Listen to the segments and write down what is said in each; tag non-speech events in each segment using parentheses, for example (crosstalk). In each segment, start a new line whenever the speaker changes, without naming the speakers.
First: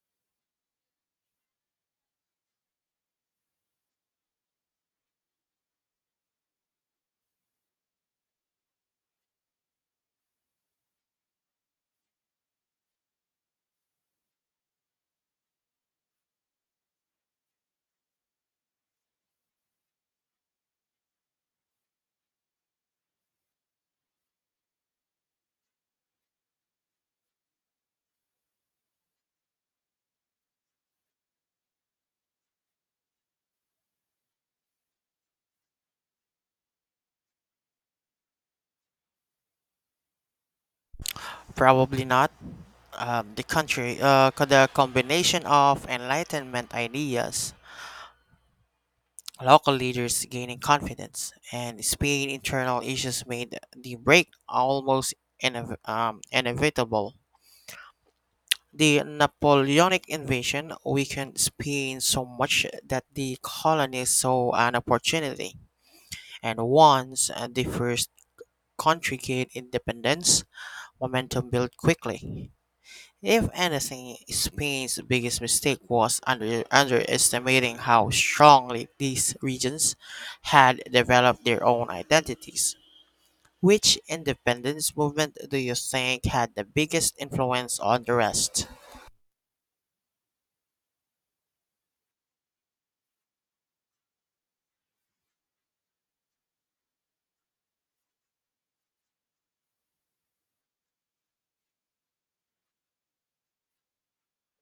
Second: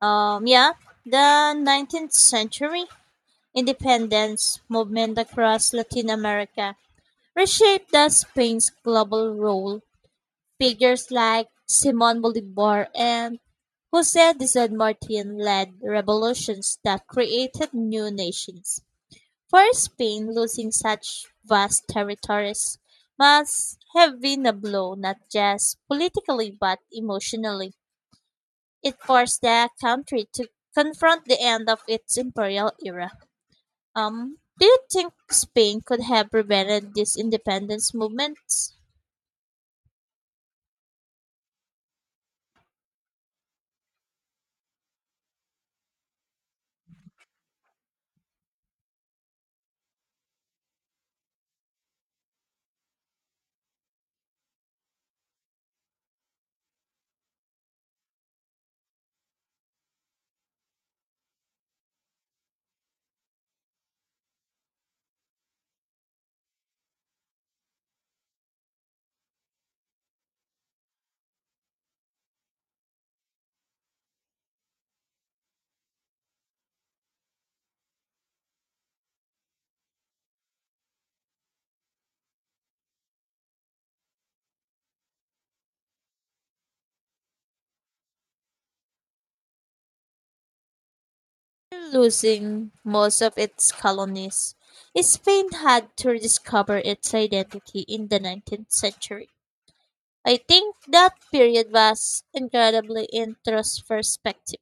Um, yeah, the 19th century independence movement across Latin America reshaped the Spain's global role. Figures like Simon Bolivar and Jose de San Martin led revolutions that created new nations. For Spain, losing such vast territories must have been a blow not just politically but emotionally. It forced the country to confront the end of its imperial era. Do you think Spain could have prevented these independence movements?
Probably not. The country, the combination of Enlightenment ideas, local leaders gaining confidence, and Spain internal issues made the break almost inevitable. The Napoleonic invasion weakened Spain so much that the colonists saw an opportunity, and once the first country gained independence, momentum built quickly. If anything, Spain's biggest mistake was underestimating how strongly these regions had developed their own identities. Which independence movement do you think had the biggest influence on the rest?
Losing most of its colonies, Spain had to rediscover its identity in the 19th century. I think that period was incredibly introspective,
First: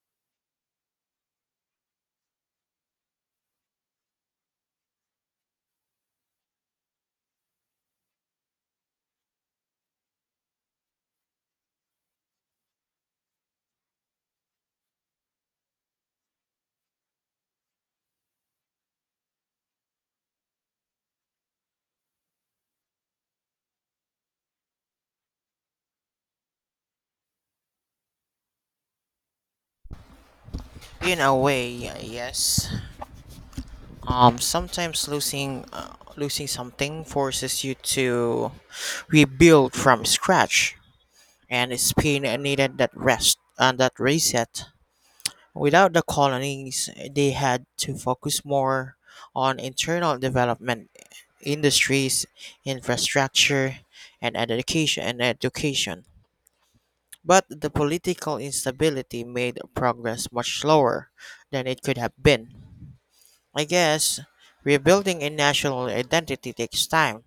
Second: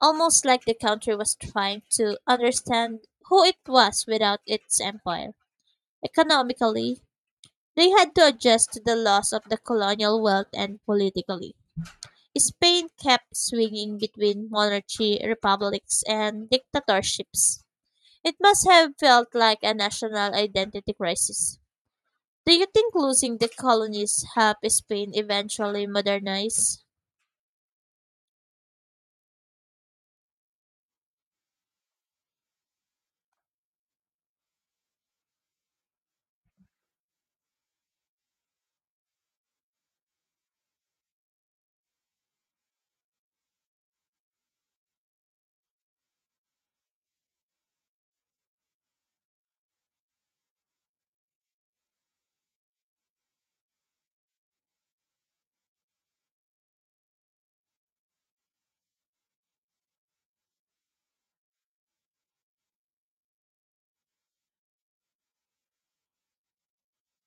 almost like the country was trying to understand who it was without its empire. Economically, they had to adjust to the loss of the colonial wealth and politically. Spain kept swinging between monarchy, republics, and dictatorships. It must have felt like a national identity crisis. Do you think losing the colonies helped Spain eventually modernize?
In a way, yes. Sometimes losing losing something forces you to rebuild from scratch, and Spain needed that rest and that reset. Without the colonies, they had to focus more on internal development, industries, infrastructure, and education and education. But the political instability made progress much slower than it could have been. I guess rebuilding a national identity takes time,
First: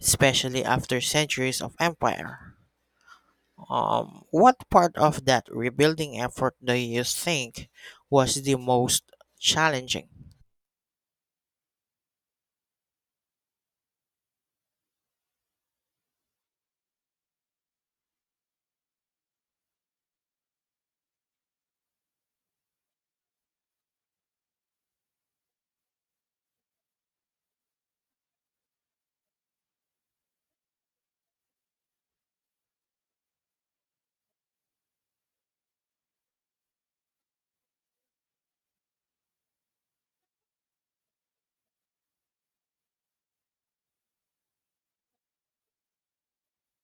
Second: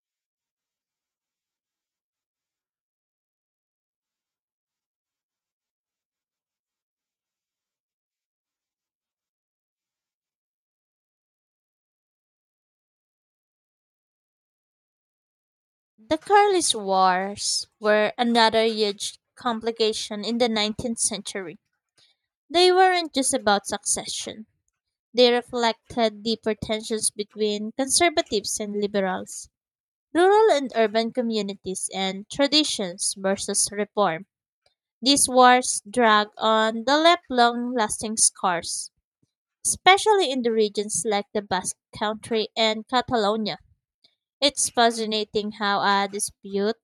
especially after centuries of empire. What part of that rebuilding effort do you think was the most challenging?
The Carlist Wars were another huge complication in the 19th century. They weren't just about succession. They reflected deeper tensions between conservatives and liberals, rural and urban communities and traditions versus reform. These wars drag on the left long lasting scars, especially in the regions like the Basque Country and Catalonia. It's fascinating how a dispute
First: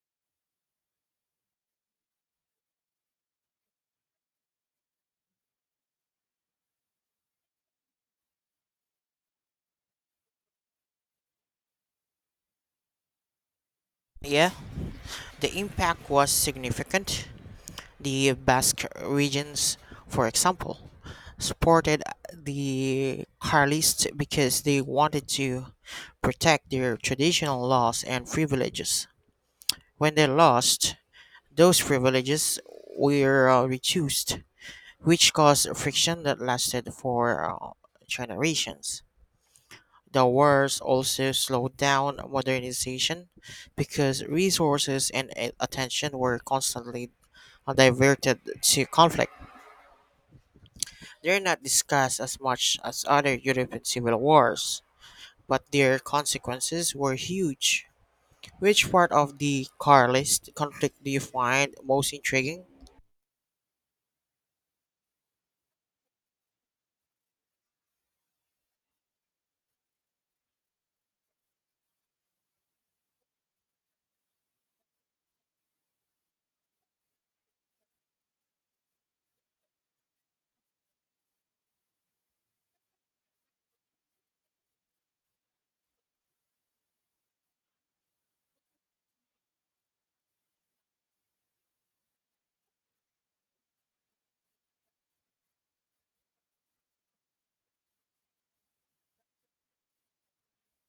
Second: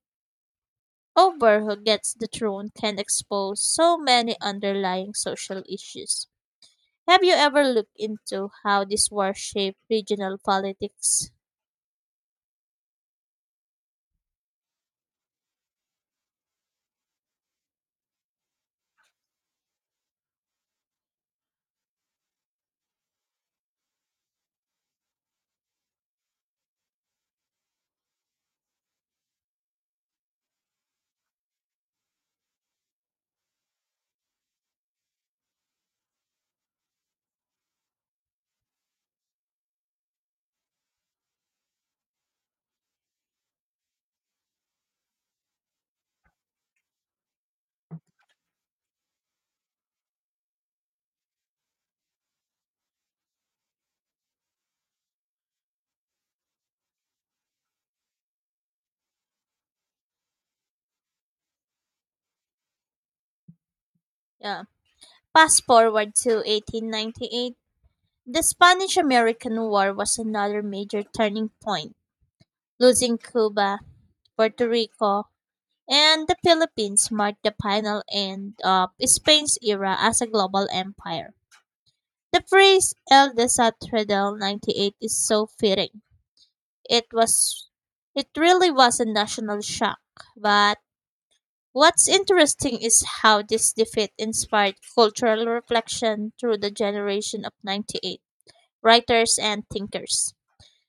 over who gets the throne can expose so many underlying social issues. Have you ever looked into how this war shaped regional politics?
Yeah, the impact was significant. The Basque regions, for example, supported the Carlists because they wanted to protect their traditional laws and privileges. When they lost, those privileges were reduced, which caused friction that lasted for generations. The wars also slowed down modernization because resources and attention were constantly diverted to conflict. They're not discussed as much as other European civil wars, but their consequences were huge. Which part of the Carlist conflict do you find most intriguing?
Yeah. Fast forward to 1898, the Spanish American War was another major turning point. Losing Cuba, Puerto Rico, and the Philippines marked the final end of Spain's era as a global empire. The phrase El Desastre del 98 is so fitting. It was it really was a national shock, but what's interesting is how this defeat inspired cultural reflection through the generation of 98 writers and thinkers.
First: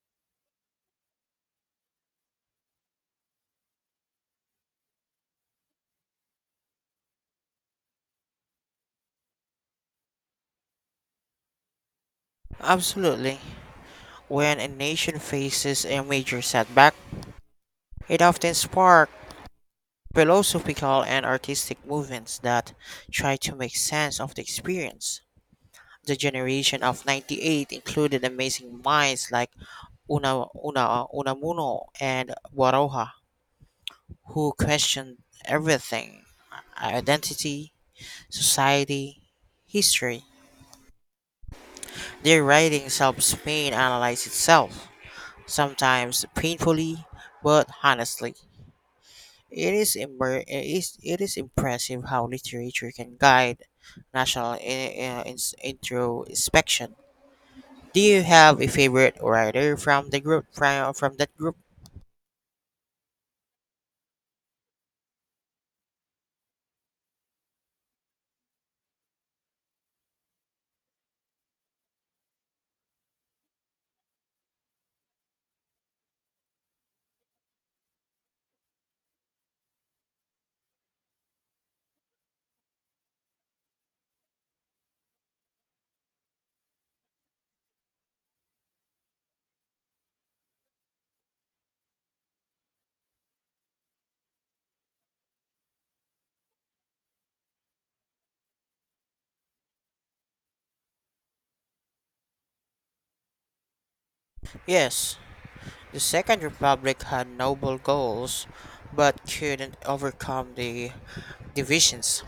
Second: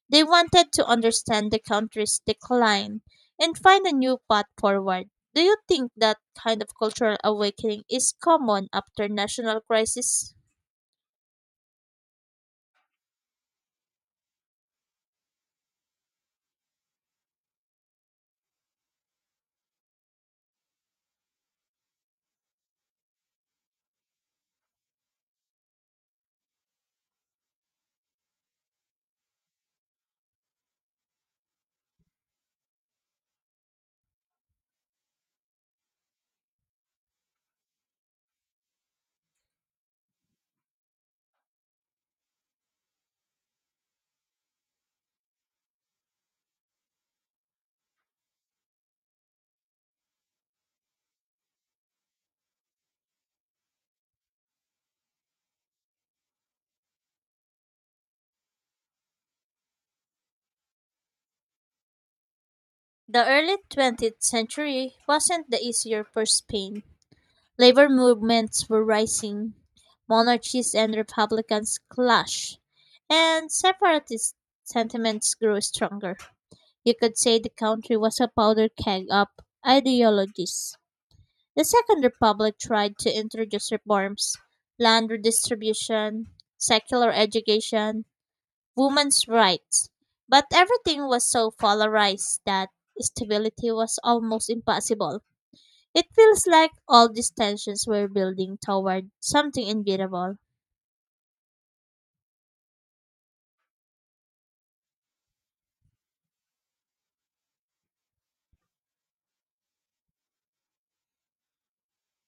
They wanted to understand the country's decline and find a new path forward. Do you think that kind of cultural awakening is common after national crisis?
Absolutely. When a nation faces a major setback, it often sparks philosophical and artistic movements that try to make sense of the experience. The generation of 98 included amazing minds like Unamuno and Guaroja, who questioned everything identity, society, history. Their writings help Spain analyze itself, sometimes painfully, but honestly. It is, immer- it is impressive how literature can guide national introspection. Do you have a favorite writer from the group from that group?
The early 20th century wasn't the easier for Spain. Labor movements were rising, monarchies and republicans clashed, and separatist sentiments grew stronger. You could say the country was a powder keg of ideologies. The Second Republic tried to introduce reforms, land redistribution, secular education, women's rights, but everything was so polarized that stability was almost impossible. It feels like all these tensions were building toward something inevitable.
Yes, the Second Republic had noble goals, but couldn't overcome the divisions.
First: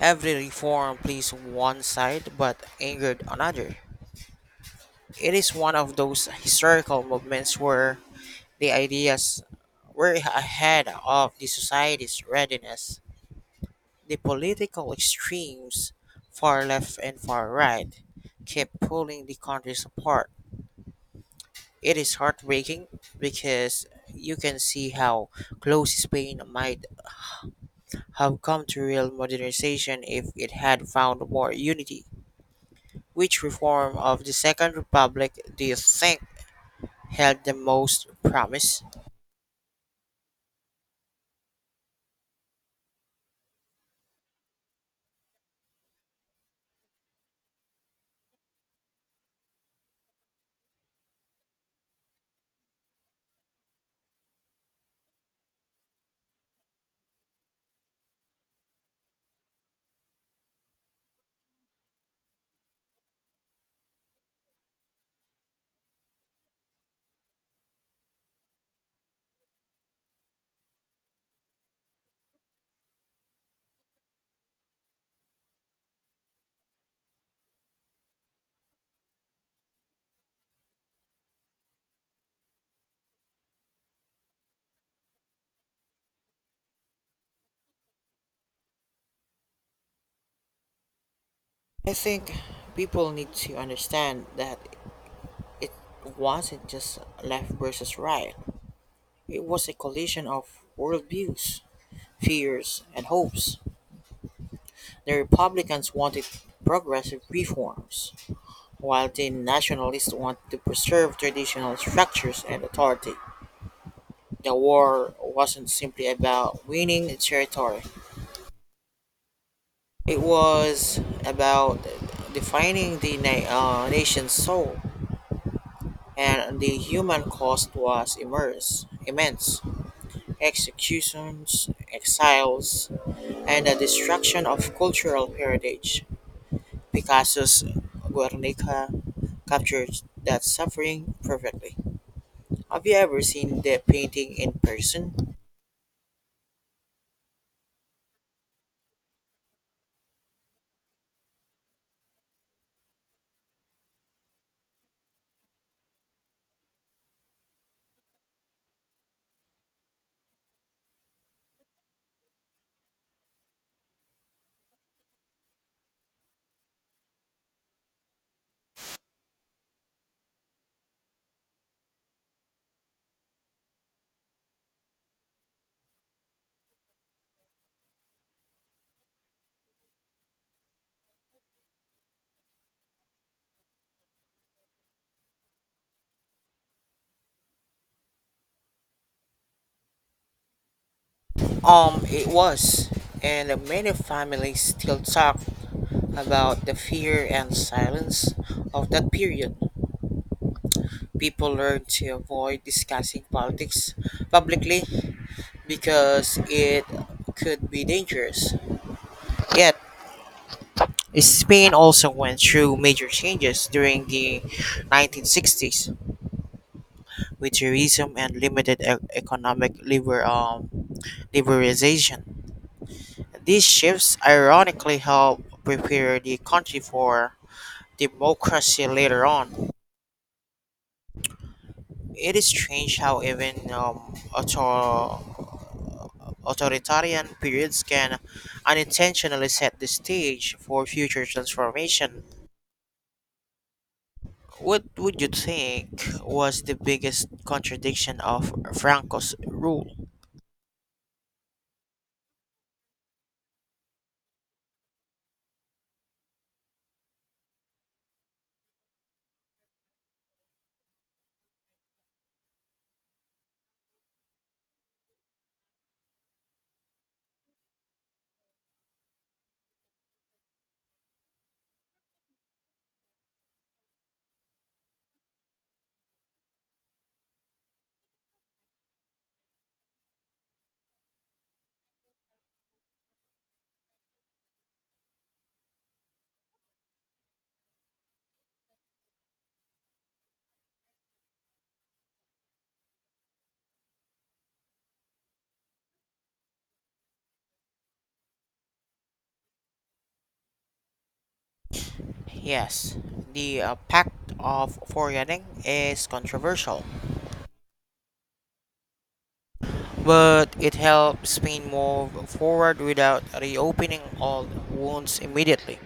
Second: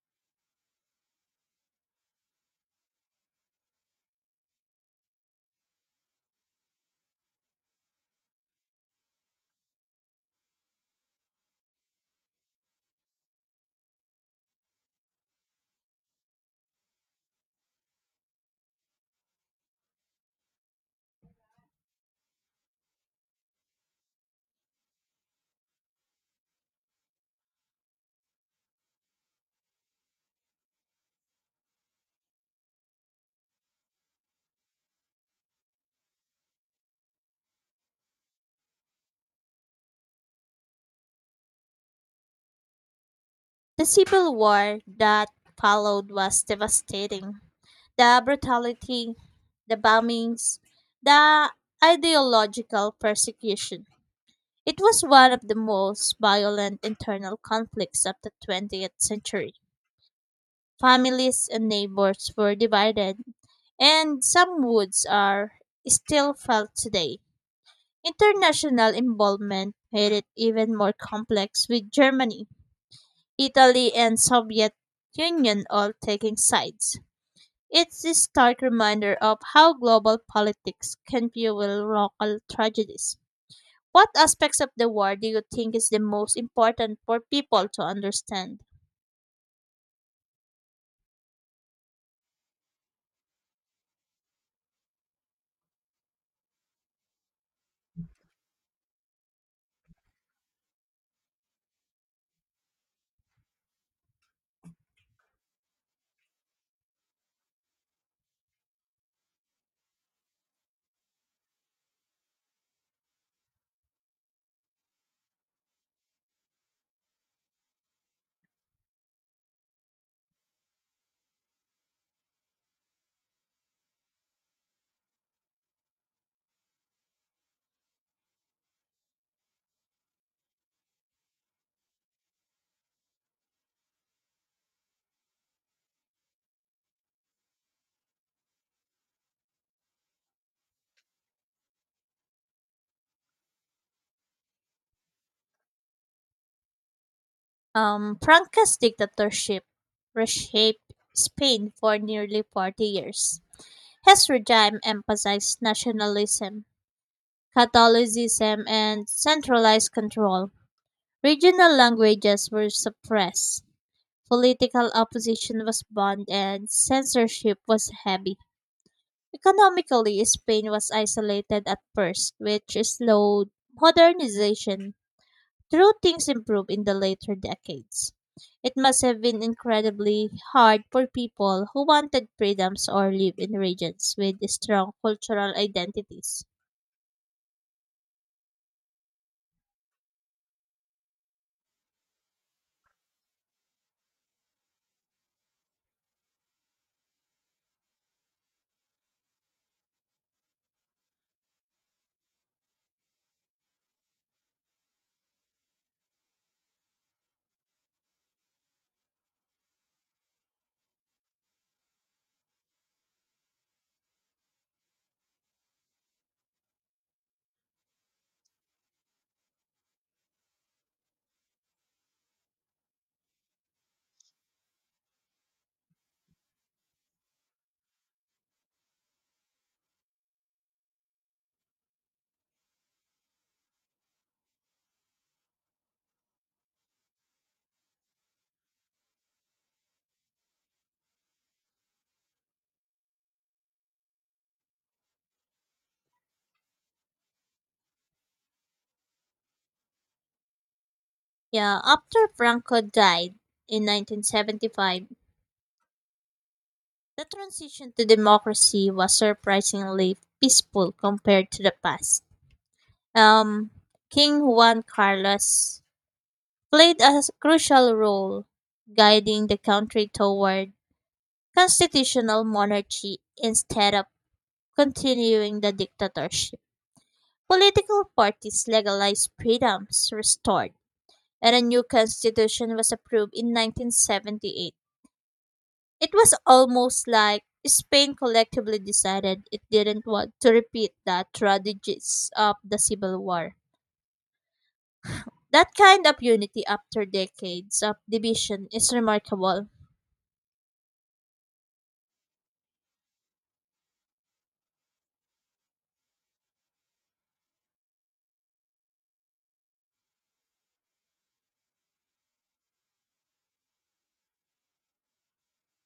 Every reform pleased one side but angered another. It is one of those historical movements where the ideas were ahead of the society's readiness. The political extremes, far left and far right, kept pulling the countries apart. It is heartbreaking because you can see how close Spain might have come to real modernization if it had found more unity. Which reform of the Second Republic do you think held the most promise?
The civil war that followed was devastating. The brutality, the bombings, the ideological persecution. It was one of the most violent internal conflicts of the 20th century. Families and neighbors were divided, and some woods are still felt today. International involvement made it even more complex with Germany, Italy, and Soviet Union all taking sides. It's a stark reminder of how global politics can fuel local tragedies. What aspects of the war do you think is the most important for people to understand?
I think people need to understand that it wasn't just left versus right. It was a collision of worldviews, fears, and hopes. The Republicans wanted progressive reforms, while the Nationalists wanted to preserve traditional structures and authority. The war wasn't simply about winning territory, it was about defining the nation's soul, and the human cost was immense. Executions, exiles, and the destruction of cultural heritage. Picasso's Guernica captures that suffering perfectly. Have you ever seen the painting in person?
Franco's dictatorship reshaped Spain for nearly 40 years. His regime emphasized nationalism, Catholicism, and centralized control. Regional languages were suppressed, political opposition was banned, and censorship was heavy. Economically, Spain was isolated at first, which slowed modernization, though things improved in the later decades. It must have been incredibly hard for people who wanted freedoms or lived in regions with strong cultural identities.
It was, and many families still talk about the fear and silence of that period. People learned to avoid discussing politics publicly because it could be dangerous. Yet, Spain also went through major changes during the 1960s, with tourism and limited economic liberalization. These shifts ironically helped prepare the country for democracy later on. It is strange how even authoritarian periods can unintentionally set the stage for future transformation. What would you think was the biggest contradiction of Franco's rule?
Yeah, after Franco died in 1975, the transition to democracy was surprisingly peaceful compared to the past. Um, King Juan Carlos played a crucial role guiding the country toward constitutional monarchy instead of continuing the dictatorship. Political parties legalized freedoms restored, and a new constitution was approved in 1978. It was almost like Spain collectively decided it didn't want to repeat the tragedies of the Civil War. That kind of unity after decades of division is remarkable.
Yes, the Pact of Forgetting is controversial, but it helped Spain move forward without reopening old wounds immediately.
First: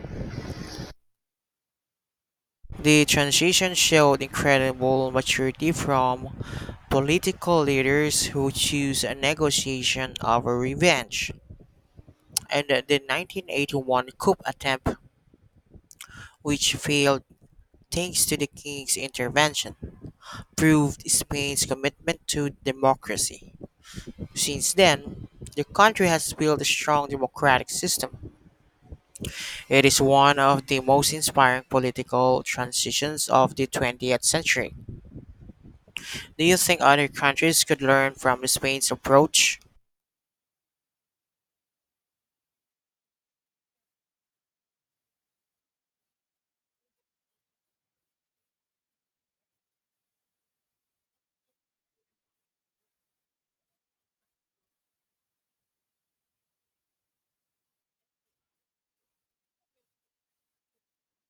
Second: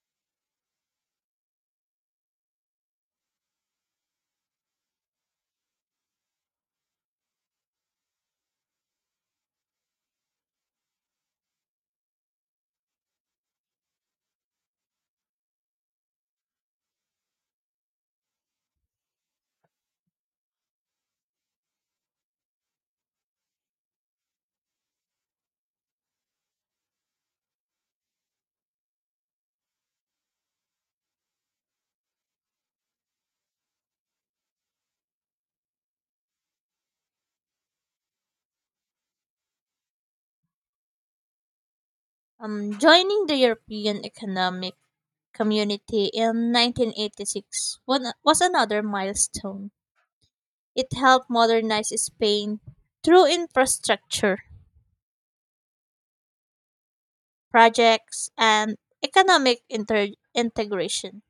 The transition showed incredible maturity from political leaders who choose a negotiation over revenge. And the 1981 coup attempt, which failed thanks to the king's intervention, proved Spain's commitment to democracy. Since then, the country has built a strong democratic system. It is one of the most inspiring political transitions of the 20th century. Do you think other countries could learn from Spain's approach?
Joining the European Economic Community in 1986 was another milestone. It helped modernize Spain through infrastructure projects and integration,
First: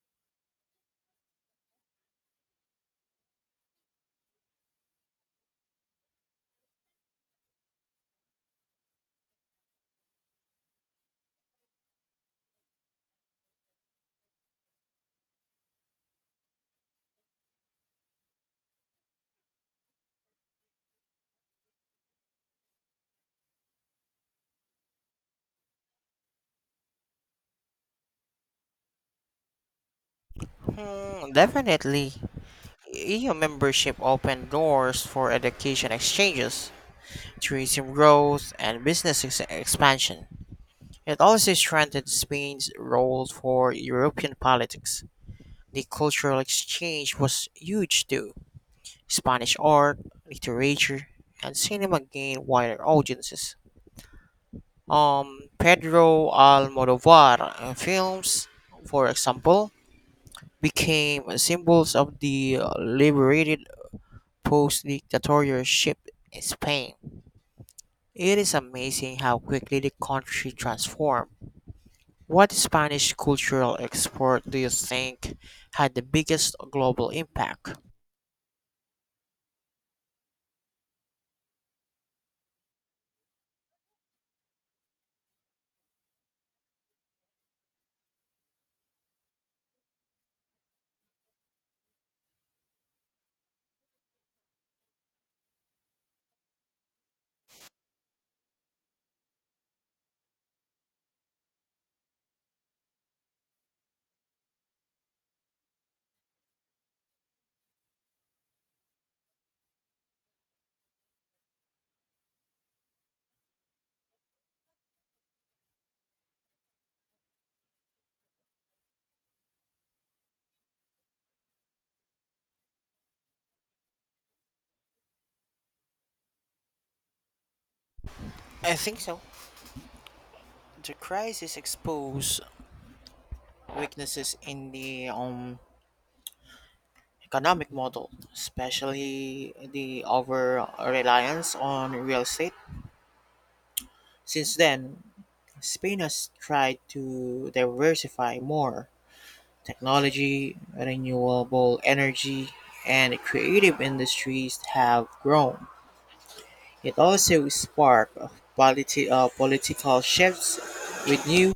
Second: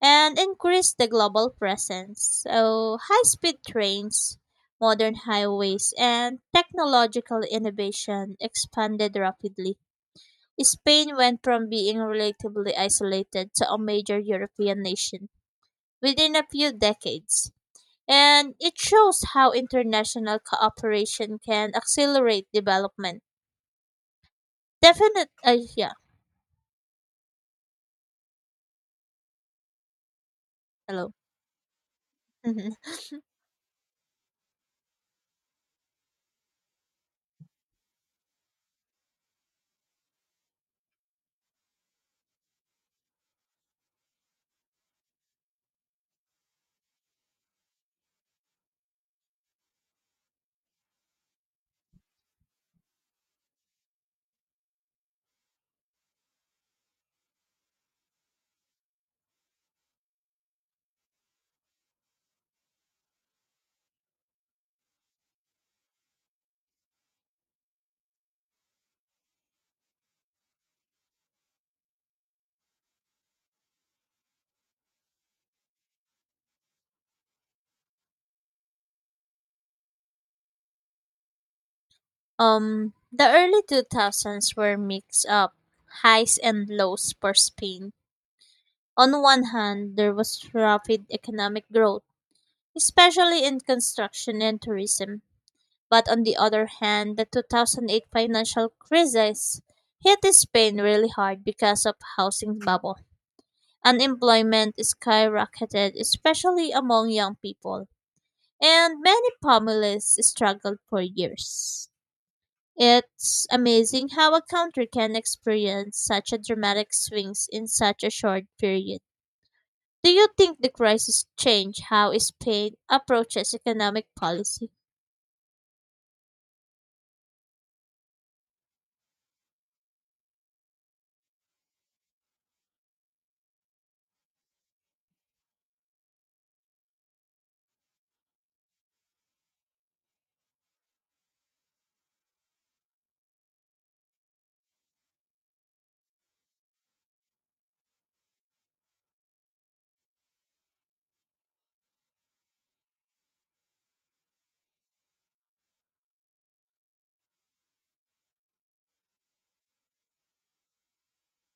and increase the global presence. So, high speed trains, modern highways, and technological innovation expanded rapidly. Spain went from being relatively isolated to a major European nation within a few decades. And it shows how international cooperation can accelerate development. Yeah, hello.
Hmm, definitely.
(laughs)
EU membership opened doors for education exchanges, tourism growth, and business expansion. It also strengthened Spain's role for European politics. The cultural exchange was huge too. Spanish art, literature, and cinema gained wider audiences. Pedro Almodovar films, for example, became symbols of the liberated post-dictatorship in Spain. It is amazing how quickly the country transformed. What Spanish cultural export do you think had the biggest global impact?
The early 2000s were mixed up, highs and lows for Spain. On one hand, there was rapid economic growth, especially in construction and tourism. But on the other hand, the 2008 financial crisis hit Spain really hard because of housing bubble. Unemployment skyrocketed, especially among young people, and many families struggled for years. It's amazing how a country can experience such a dramatic swings in such a short period. Do you think the crisis changed how Spain approaches economic policy?
I think so. The crisis exposed weaknesses in the economic model, especially the over reliance on real estate. Since then, Spain has tried to diversify more technology, renewable energy, and creative industries have grown. It also sparked political shifts, with new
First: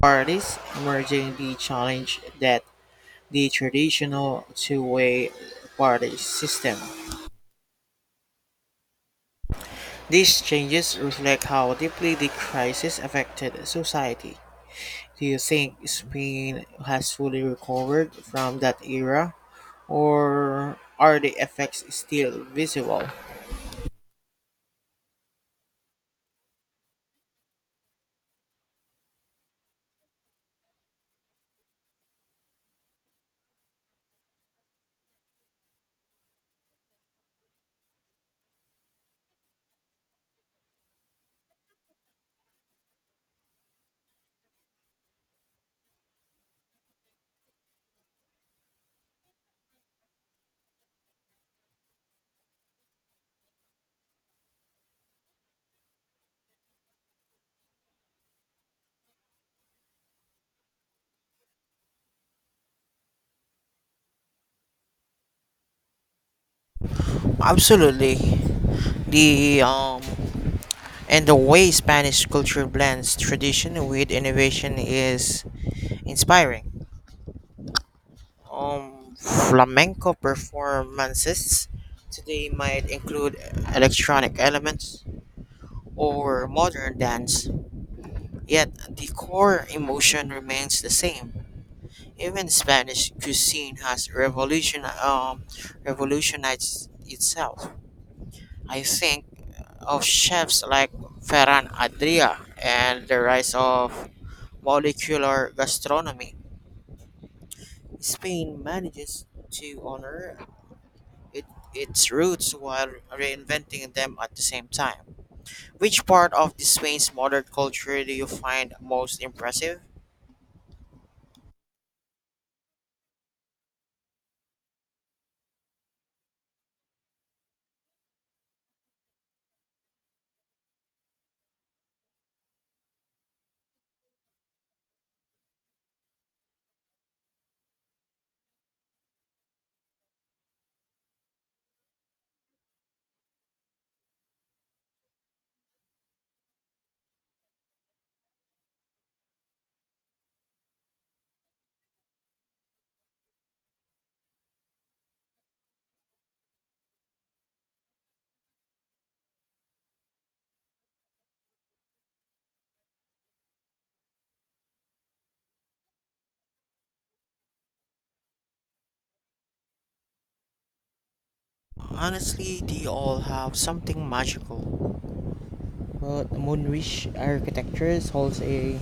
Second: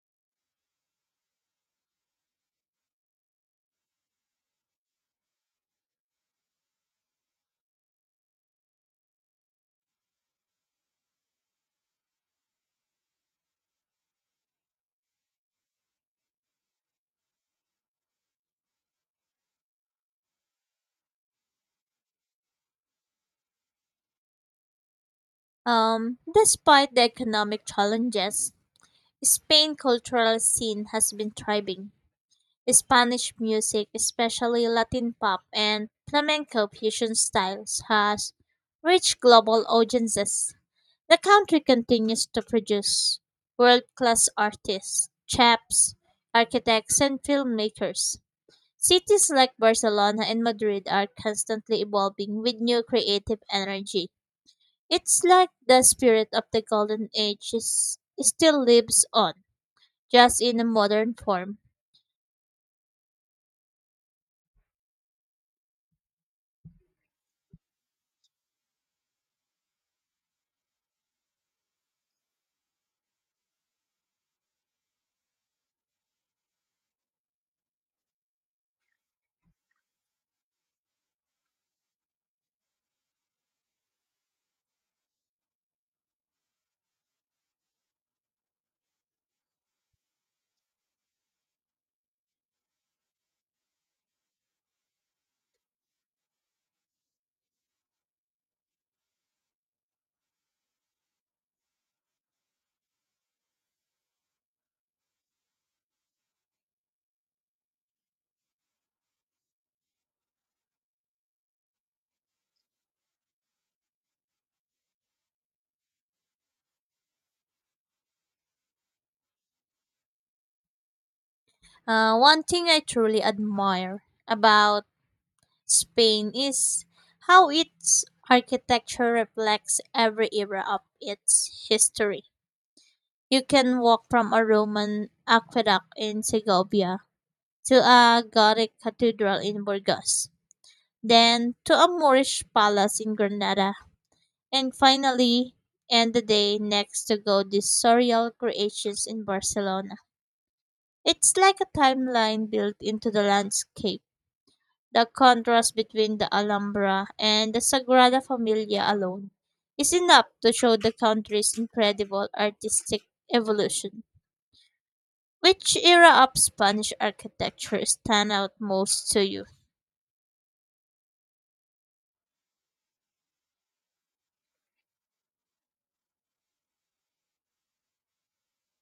parties merging the challenge that the traditional two-way party system. These changes reflect how deeply the crisis affected society. Do you think Spain has fully recovered from that era, or are the effects still visible?
Despite the economic challenges, Spain's cultural scene has been thriving. Spanish music, especially Latin pop and flamenco fusion styles, has reached global audiences. The country continues to produce world class artists, chefs, architects, and filmmakers. Cities like Barcelona and Madrid are constantly evolving with new creative energy. It's like the spirit of the Golden Age is, still lives on, just in a modern form.
Absolutely. The And the way Spanish culture blends tradition with innovation is inspiring. Flamenco performances today might include electronic elements or modern dance, yet the core emotion remains the same. Even Spanish cuisine has revolutionized itself. I think of chefs like Ferran Adria and the rise of molecular gastronomy. Spain manages to honor it, its roots while reinventing them at the same time. Which part of the Spain's modern culture do you find most impressive?
One thing I truly admire about Spain is how its architecture reflects every era of its history. You can walk from a Roman aqueduct in Segovia to a Gothic cathedral in Burgos, then to a Moorish palace in Granada, and finally end the day next to Gothic sorial creations in Barcelona. It's like a timeline built into the landscape. The contrast between the Alhambra and the Sagrada Familia alone is enough to show the country's incredible artistic evolution. Which era of Spanish architecture stand out most to you?
Honestly, they all have something magical. But Moorish architecture holds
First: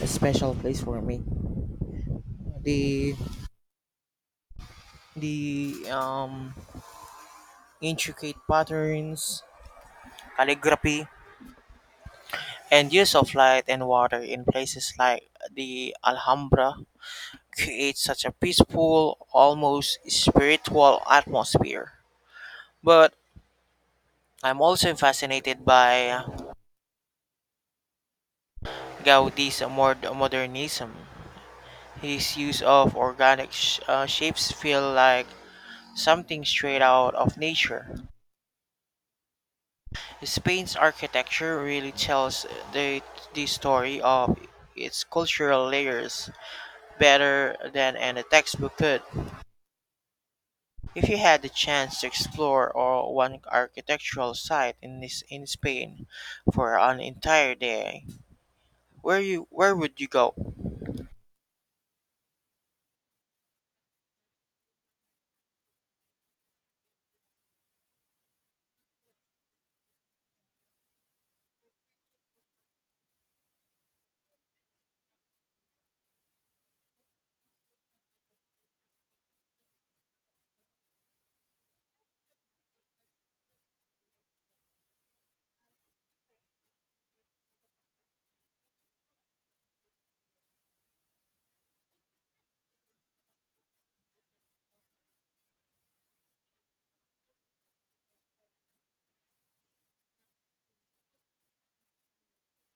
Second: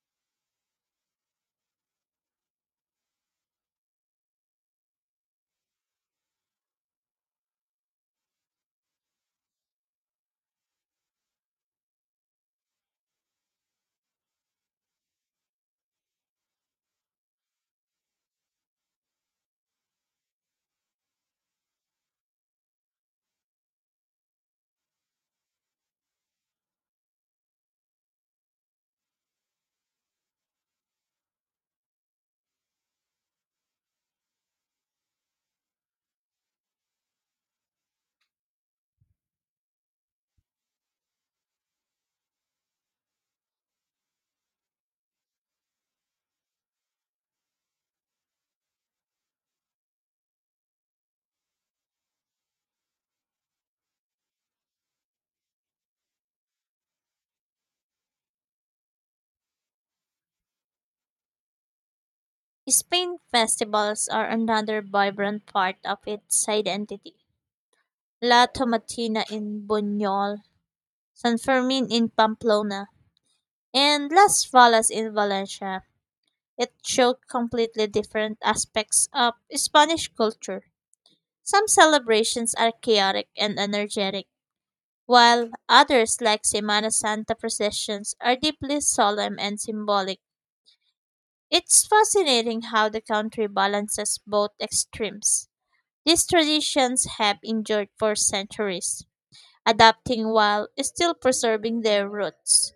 a special place for me. The the intricate patterns, calligraphy, and use of light and water in places like the Alhambra creates such a peaceful, almost spiritual atmosphere. But I'm also fascinated by Gaudi's more modernism. His use of organic shapes feel like something straight out of nature. Spain's architecture really tells the, the story of its cultural layers better than any textbook could. If you had the chance to explore or one architectural site in this in Spain for an entire day, where would you go?
Spain festivals are another vibrant part of its identity. La Tomatina in Buñol, San Fermin in Pamplona, and Las Fallas in Valencia. It showed completely different aspects of Spanish culture. Some celebrations are chaotic and energetic, while others, like Semana Santa processions, are deeply solemn and symbolic. It's fascinating how the country balances both extremes. These traditions have endured for centuries, adapting while still preserving their roots.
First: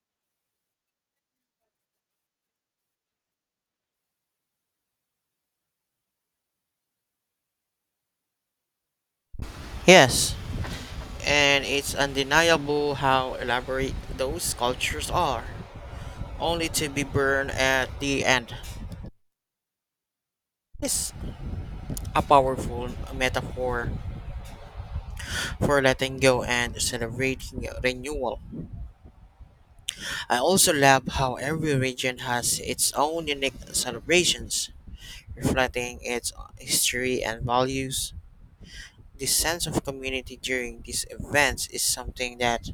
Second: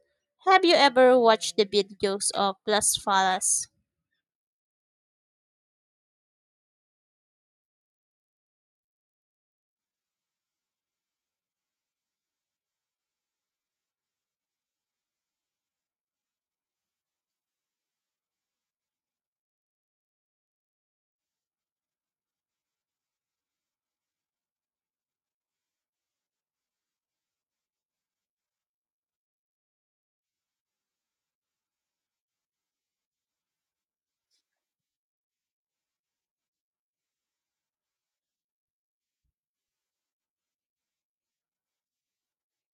Have you ever watched the videos of Las Falas?
Yes, and it's undeniable how elaborate those sculptures are, only to be burned at the end. It's a powerful metaphor for letting go and celebrating renewal. I also love how every region has its own unique celebrations, reflecting its history and values. This sense of community during these events is something that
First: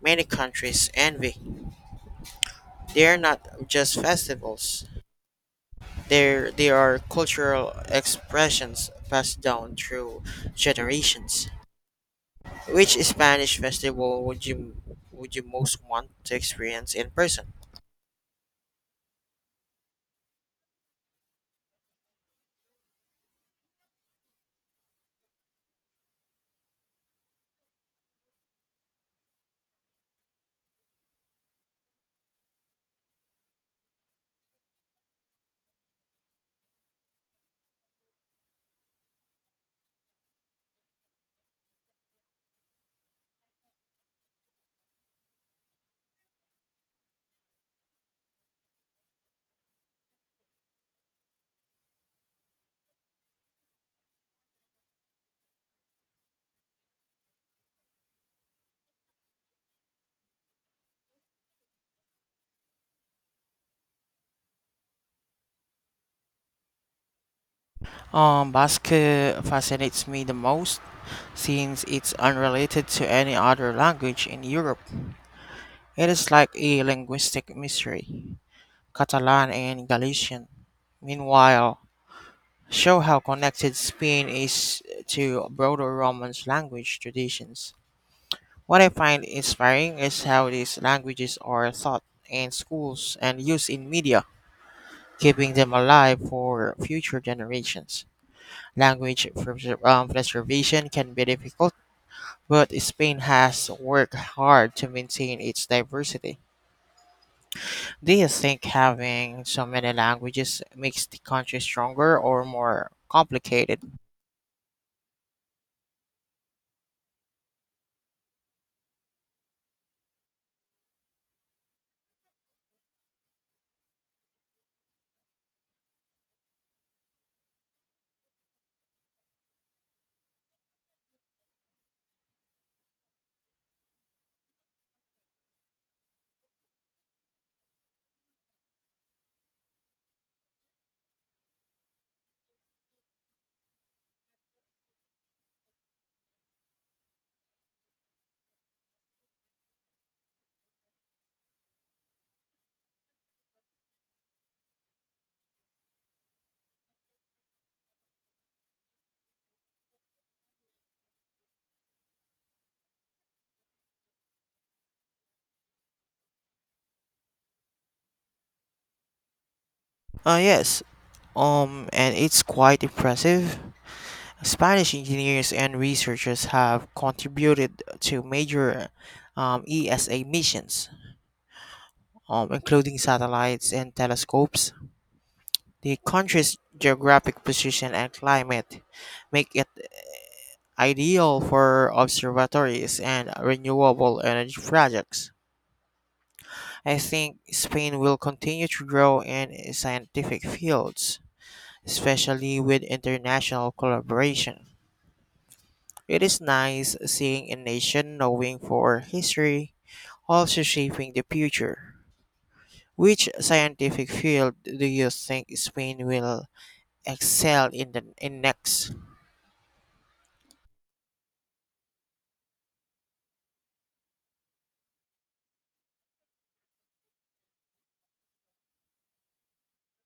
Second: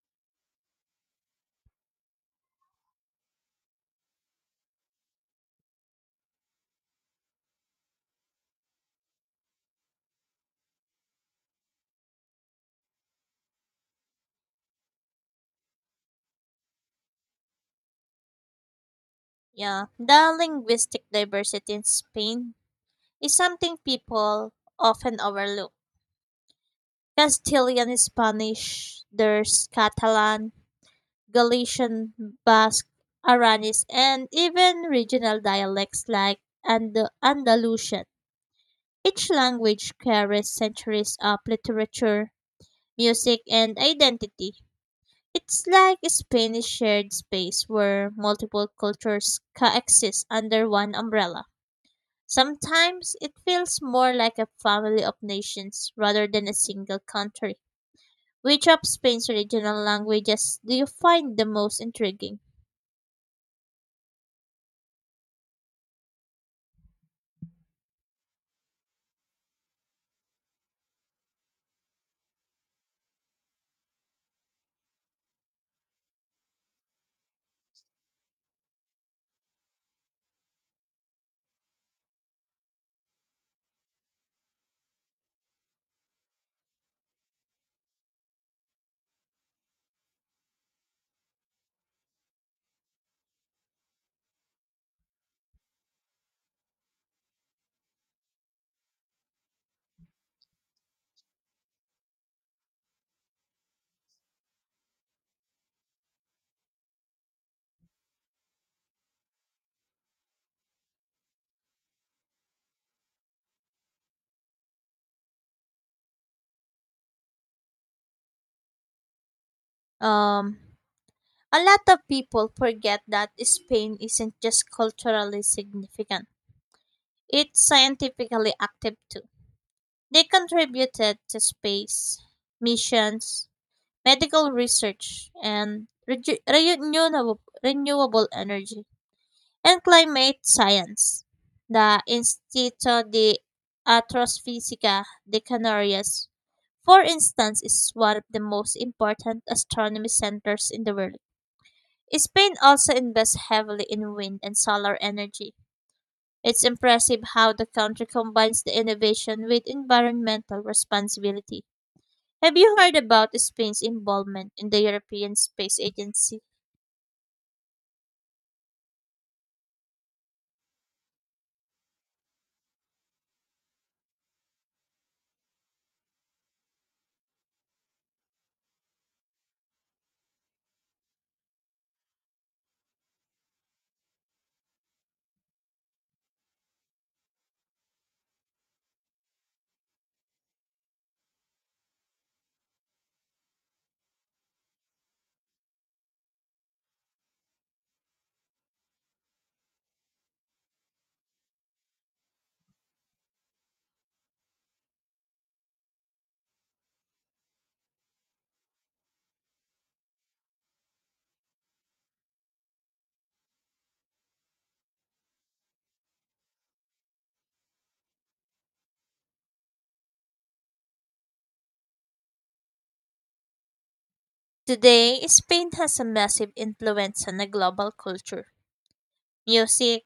many countries envy. They are not just festivals, they are cultural expressions passed down through generations. Which Spanish festival would you most want to experience in person?
Yeah, the linguistic diversity in Spain is something people often overlook. Castilian Spanish, there's Catalan, Galician, Basque, Aranis, and even regional dialects like and Andalusian. Each language carries centuries of literature, music, and identity. It's like a Spanish shared space where multiple cultures coexist under one umbrella. Sometimes it feels more like a family of nations rather than a single country. Which of Spain's regional languages do you find the most intriguing?
Basque fascinates me the most since it's unrelated to any other language in Europe. It is like a linguistic mystery, Catalan and Galician. Meanwhile, show how connected Spain is to broader Romance language traditions. What I find inspiring is how these languages are taught in schools and used in media, keeping them alive for future generations. Language preservation can be difficult, but Spain has worked hard to maintain its diversity. Do you think having so many languages makes the country stronger or more complicated?
Um, A lot of people forget that Spain isn't just culturally significant, it's scientifically active too. They contributed to space, missions, medical research, and renewable energy, and climate science. The Instituto de Astrofísica de Canarias, for instance, is one of the most important astronomy centers in the world. Spain also invests heavily in wind and solar energy. It's impressive how the country combines the innovation with environmental responsibility. Have you heard about Spain's involvement in the European Space Agency?
Yes, and it's quite impressive. Spanish engineers and researchers have contributed to major ESA missions, including satellites and telescopes. The country's geographic position and climate make it ideal for observatories and renewable energy projects. I think Spain will continue to grow in scientific fields, especially with international collaboration. It is nice seeing a nation knowing for history, also shaping the future. Which scientific field do you think Spain will excel in the in next?
Today, Spain has a massive influence on the global culture. Music,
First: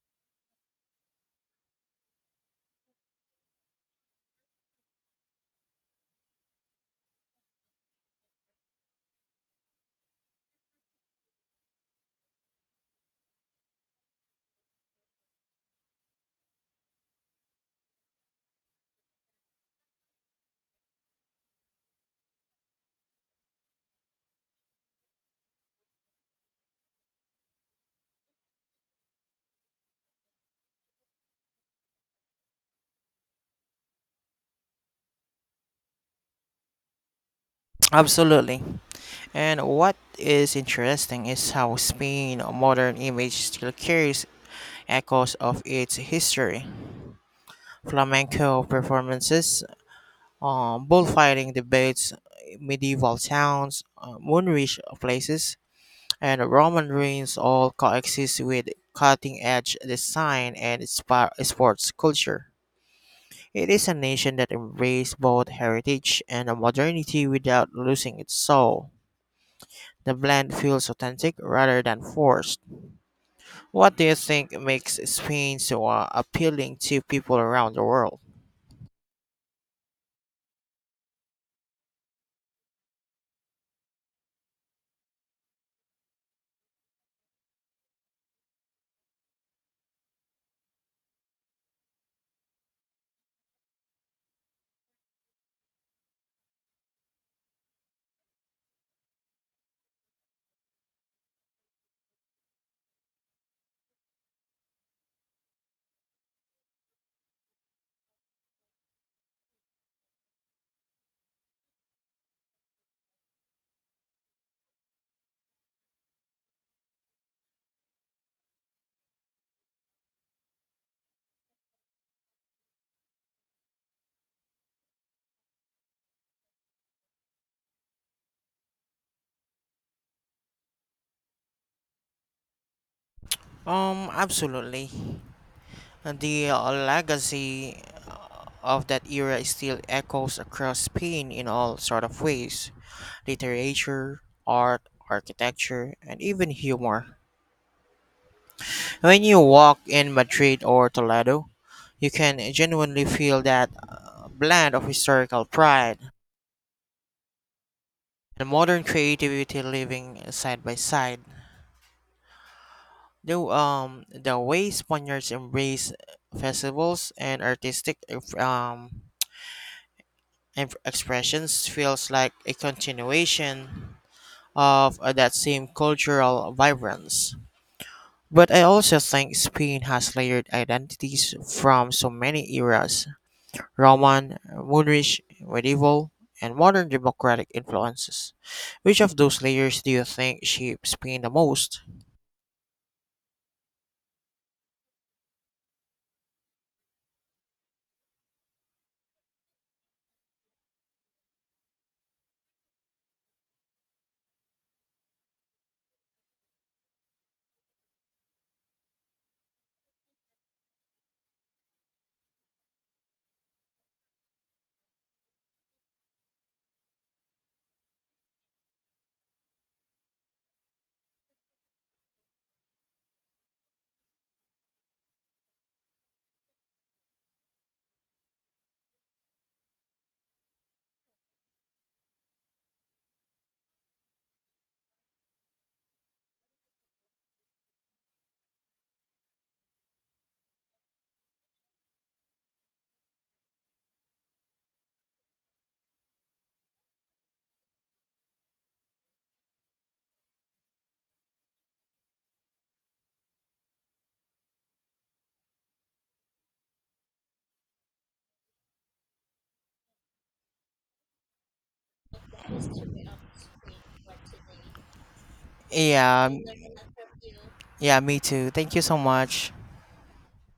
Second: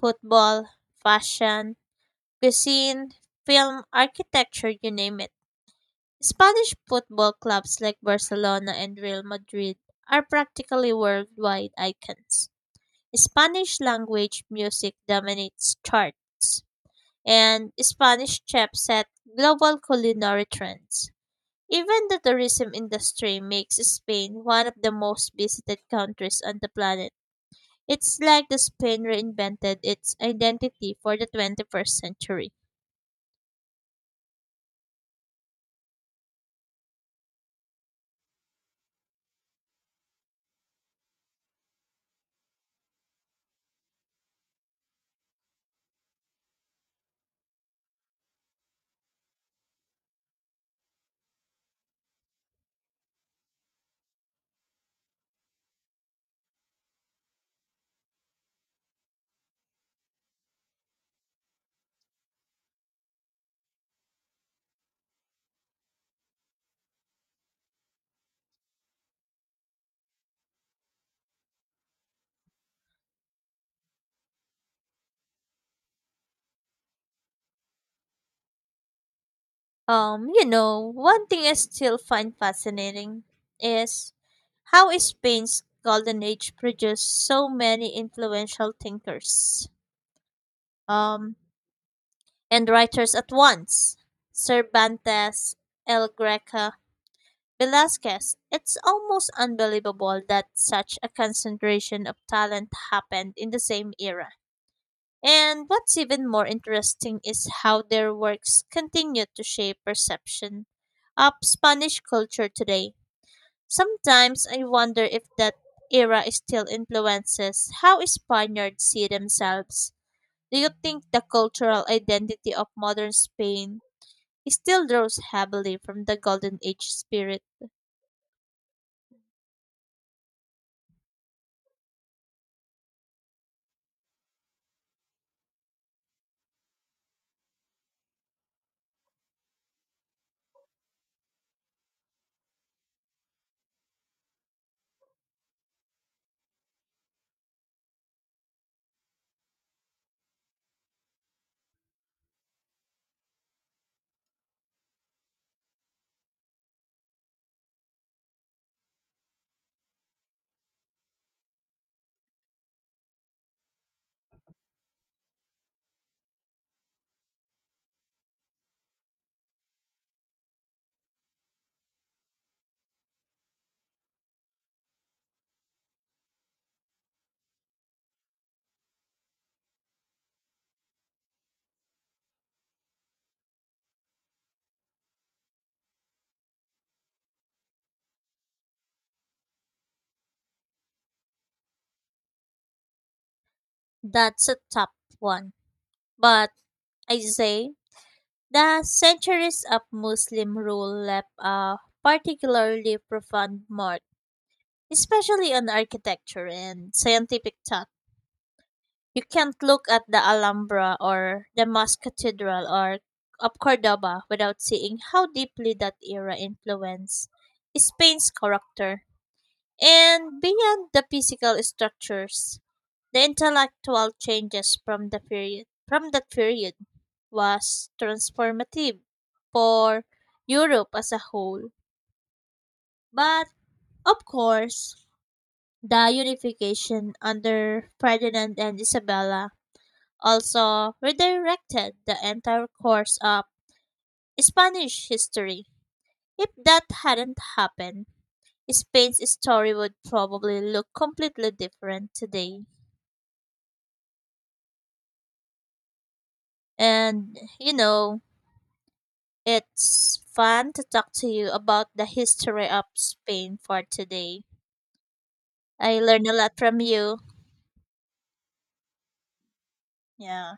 football, fashion, cuisine, film, architecture, you name it. Spanish football clubs like Barcelona and Real Madrid are practically worldwide icons. Spanish language music dominates charts, and Spanish chefs set global culinary trends. Even the tourism industry makes Spain one of the most visited countries on the planet. It's like the Spain reinvented its identity for the 21st century.
Absolutely. And what is interesting is how Spain modern image still carries echoes of its history. Flamenco performances bullfighting debates, medieval towns, moonrich places, and Roman ruins all coexist with cutting edge design and sports culture. It is a nation that embraces both heritage and modernity without losing its soul. The blend feels authentic rather than forced. What do you think makes Spain so appealing to people around the world?
One thing I still find fascinating is how is Spain's golden age produced so many influential thinkers um, and writers at once. Cervantes, El Greca, Velázquez. It's almost unbelievable that such a concentration of talent happened in the same era. And what's even more interesting is how their works continue to shape perception of Spanish culture today. Sometimes I wonder if that era still influences how Spaniards see themselves. Do you think the cultural identity of modern Spain still draws heavily from the Golden Age spirit?
Absolutely. The legacy, of that era still echoes across Spain in all sort of ways literature, art, architecture, and even humor. When you walk in Madrid or Toledo, you can genuinely feel that blend of historical pride and modern creativity living side by side. Though the way Spaniards embrace festivals and artistic um, expressions feels like a continuation of that same cultural vibrance. But I also think Spain has layered identities from so many eras Roman, Moorish, medieval, and modern democratic influences. Which of those layers do you think shapes Spain the most?
That's a tough one. But I say the centuries of Muslim rule left a particularly profound mark, especially on architecture and scientific thought. You can't look at the Alhambra or the Mosque Cathedral or of Cordoba without seeing how deeply that era influenced Spain's character. And beyond the physical structures, the intellectual changes from that period was transformative for Europe as a whole. But of course, the unification under Ferdinand and Isabella also redirected the entire course of Spanish history. If that hadn't happened, Spain's story would probably look completely different today. And, you know, it's fun to talk to you about the history of Spain for today. I learned
Yeah,
a lot from you.
yeah, me too. Thank you so much.
Yeah.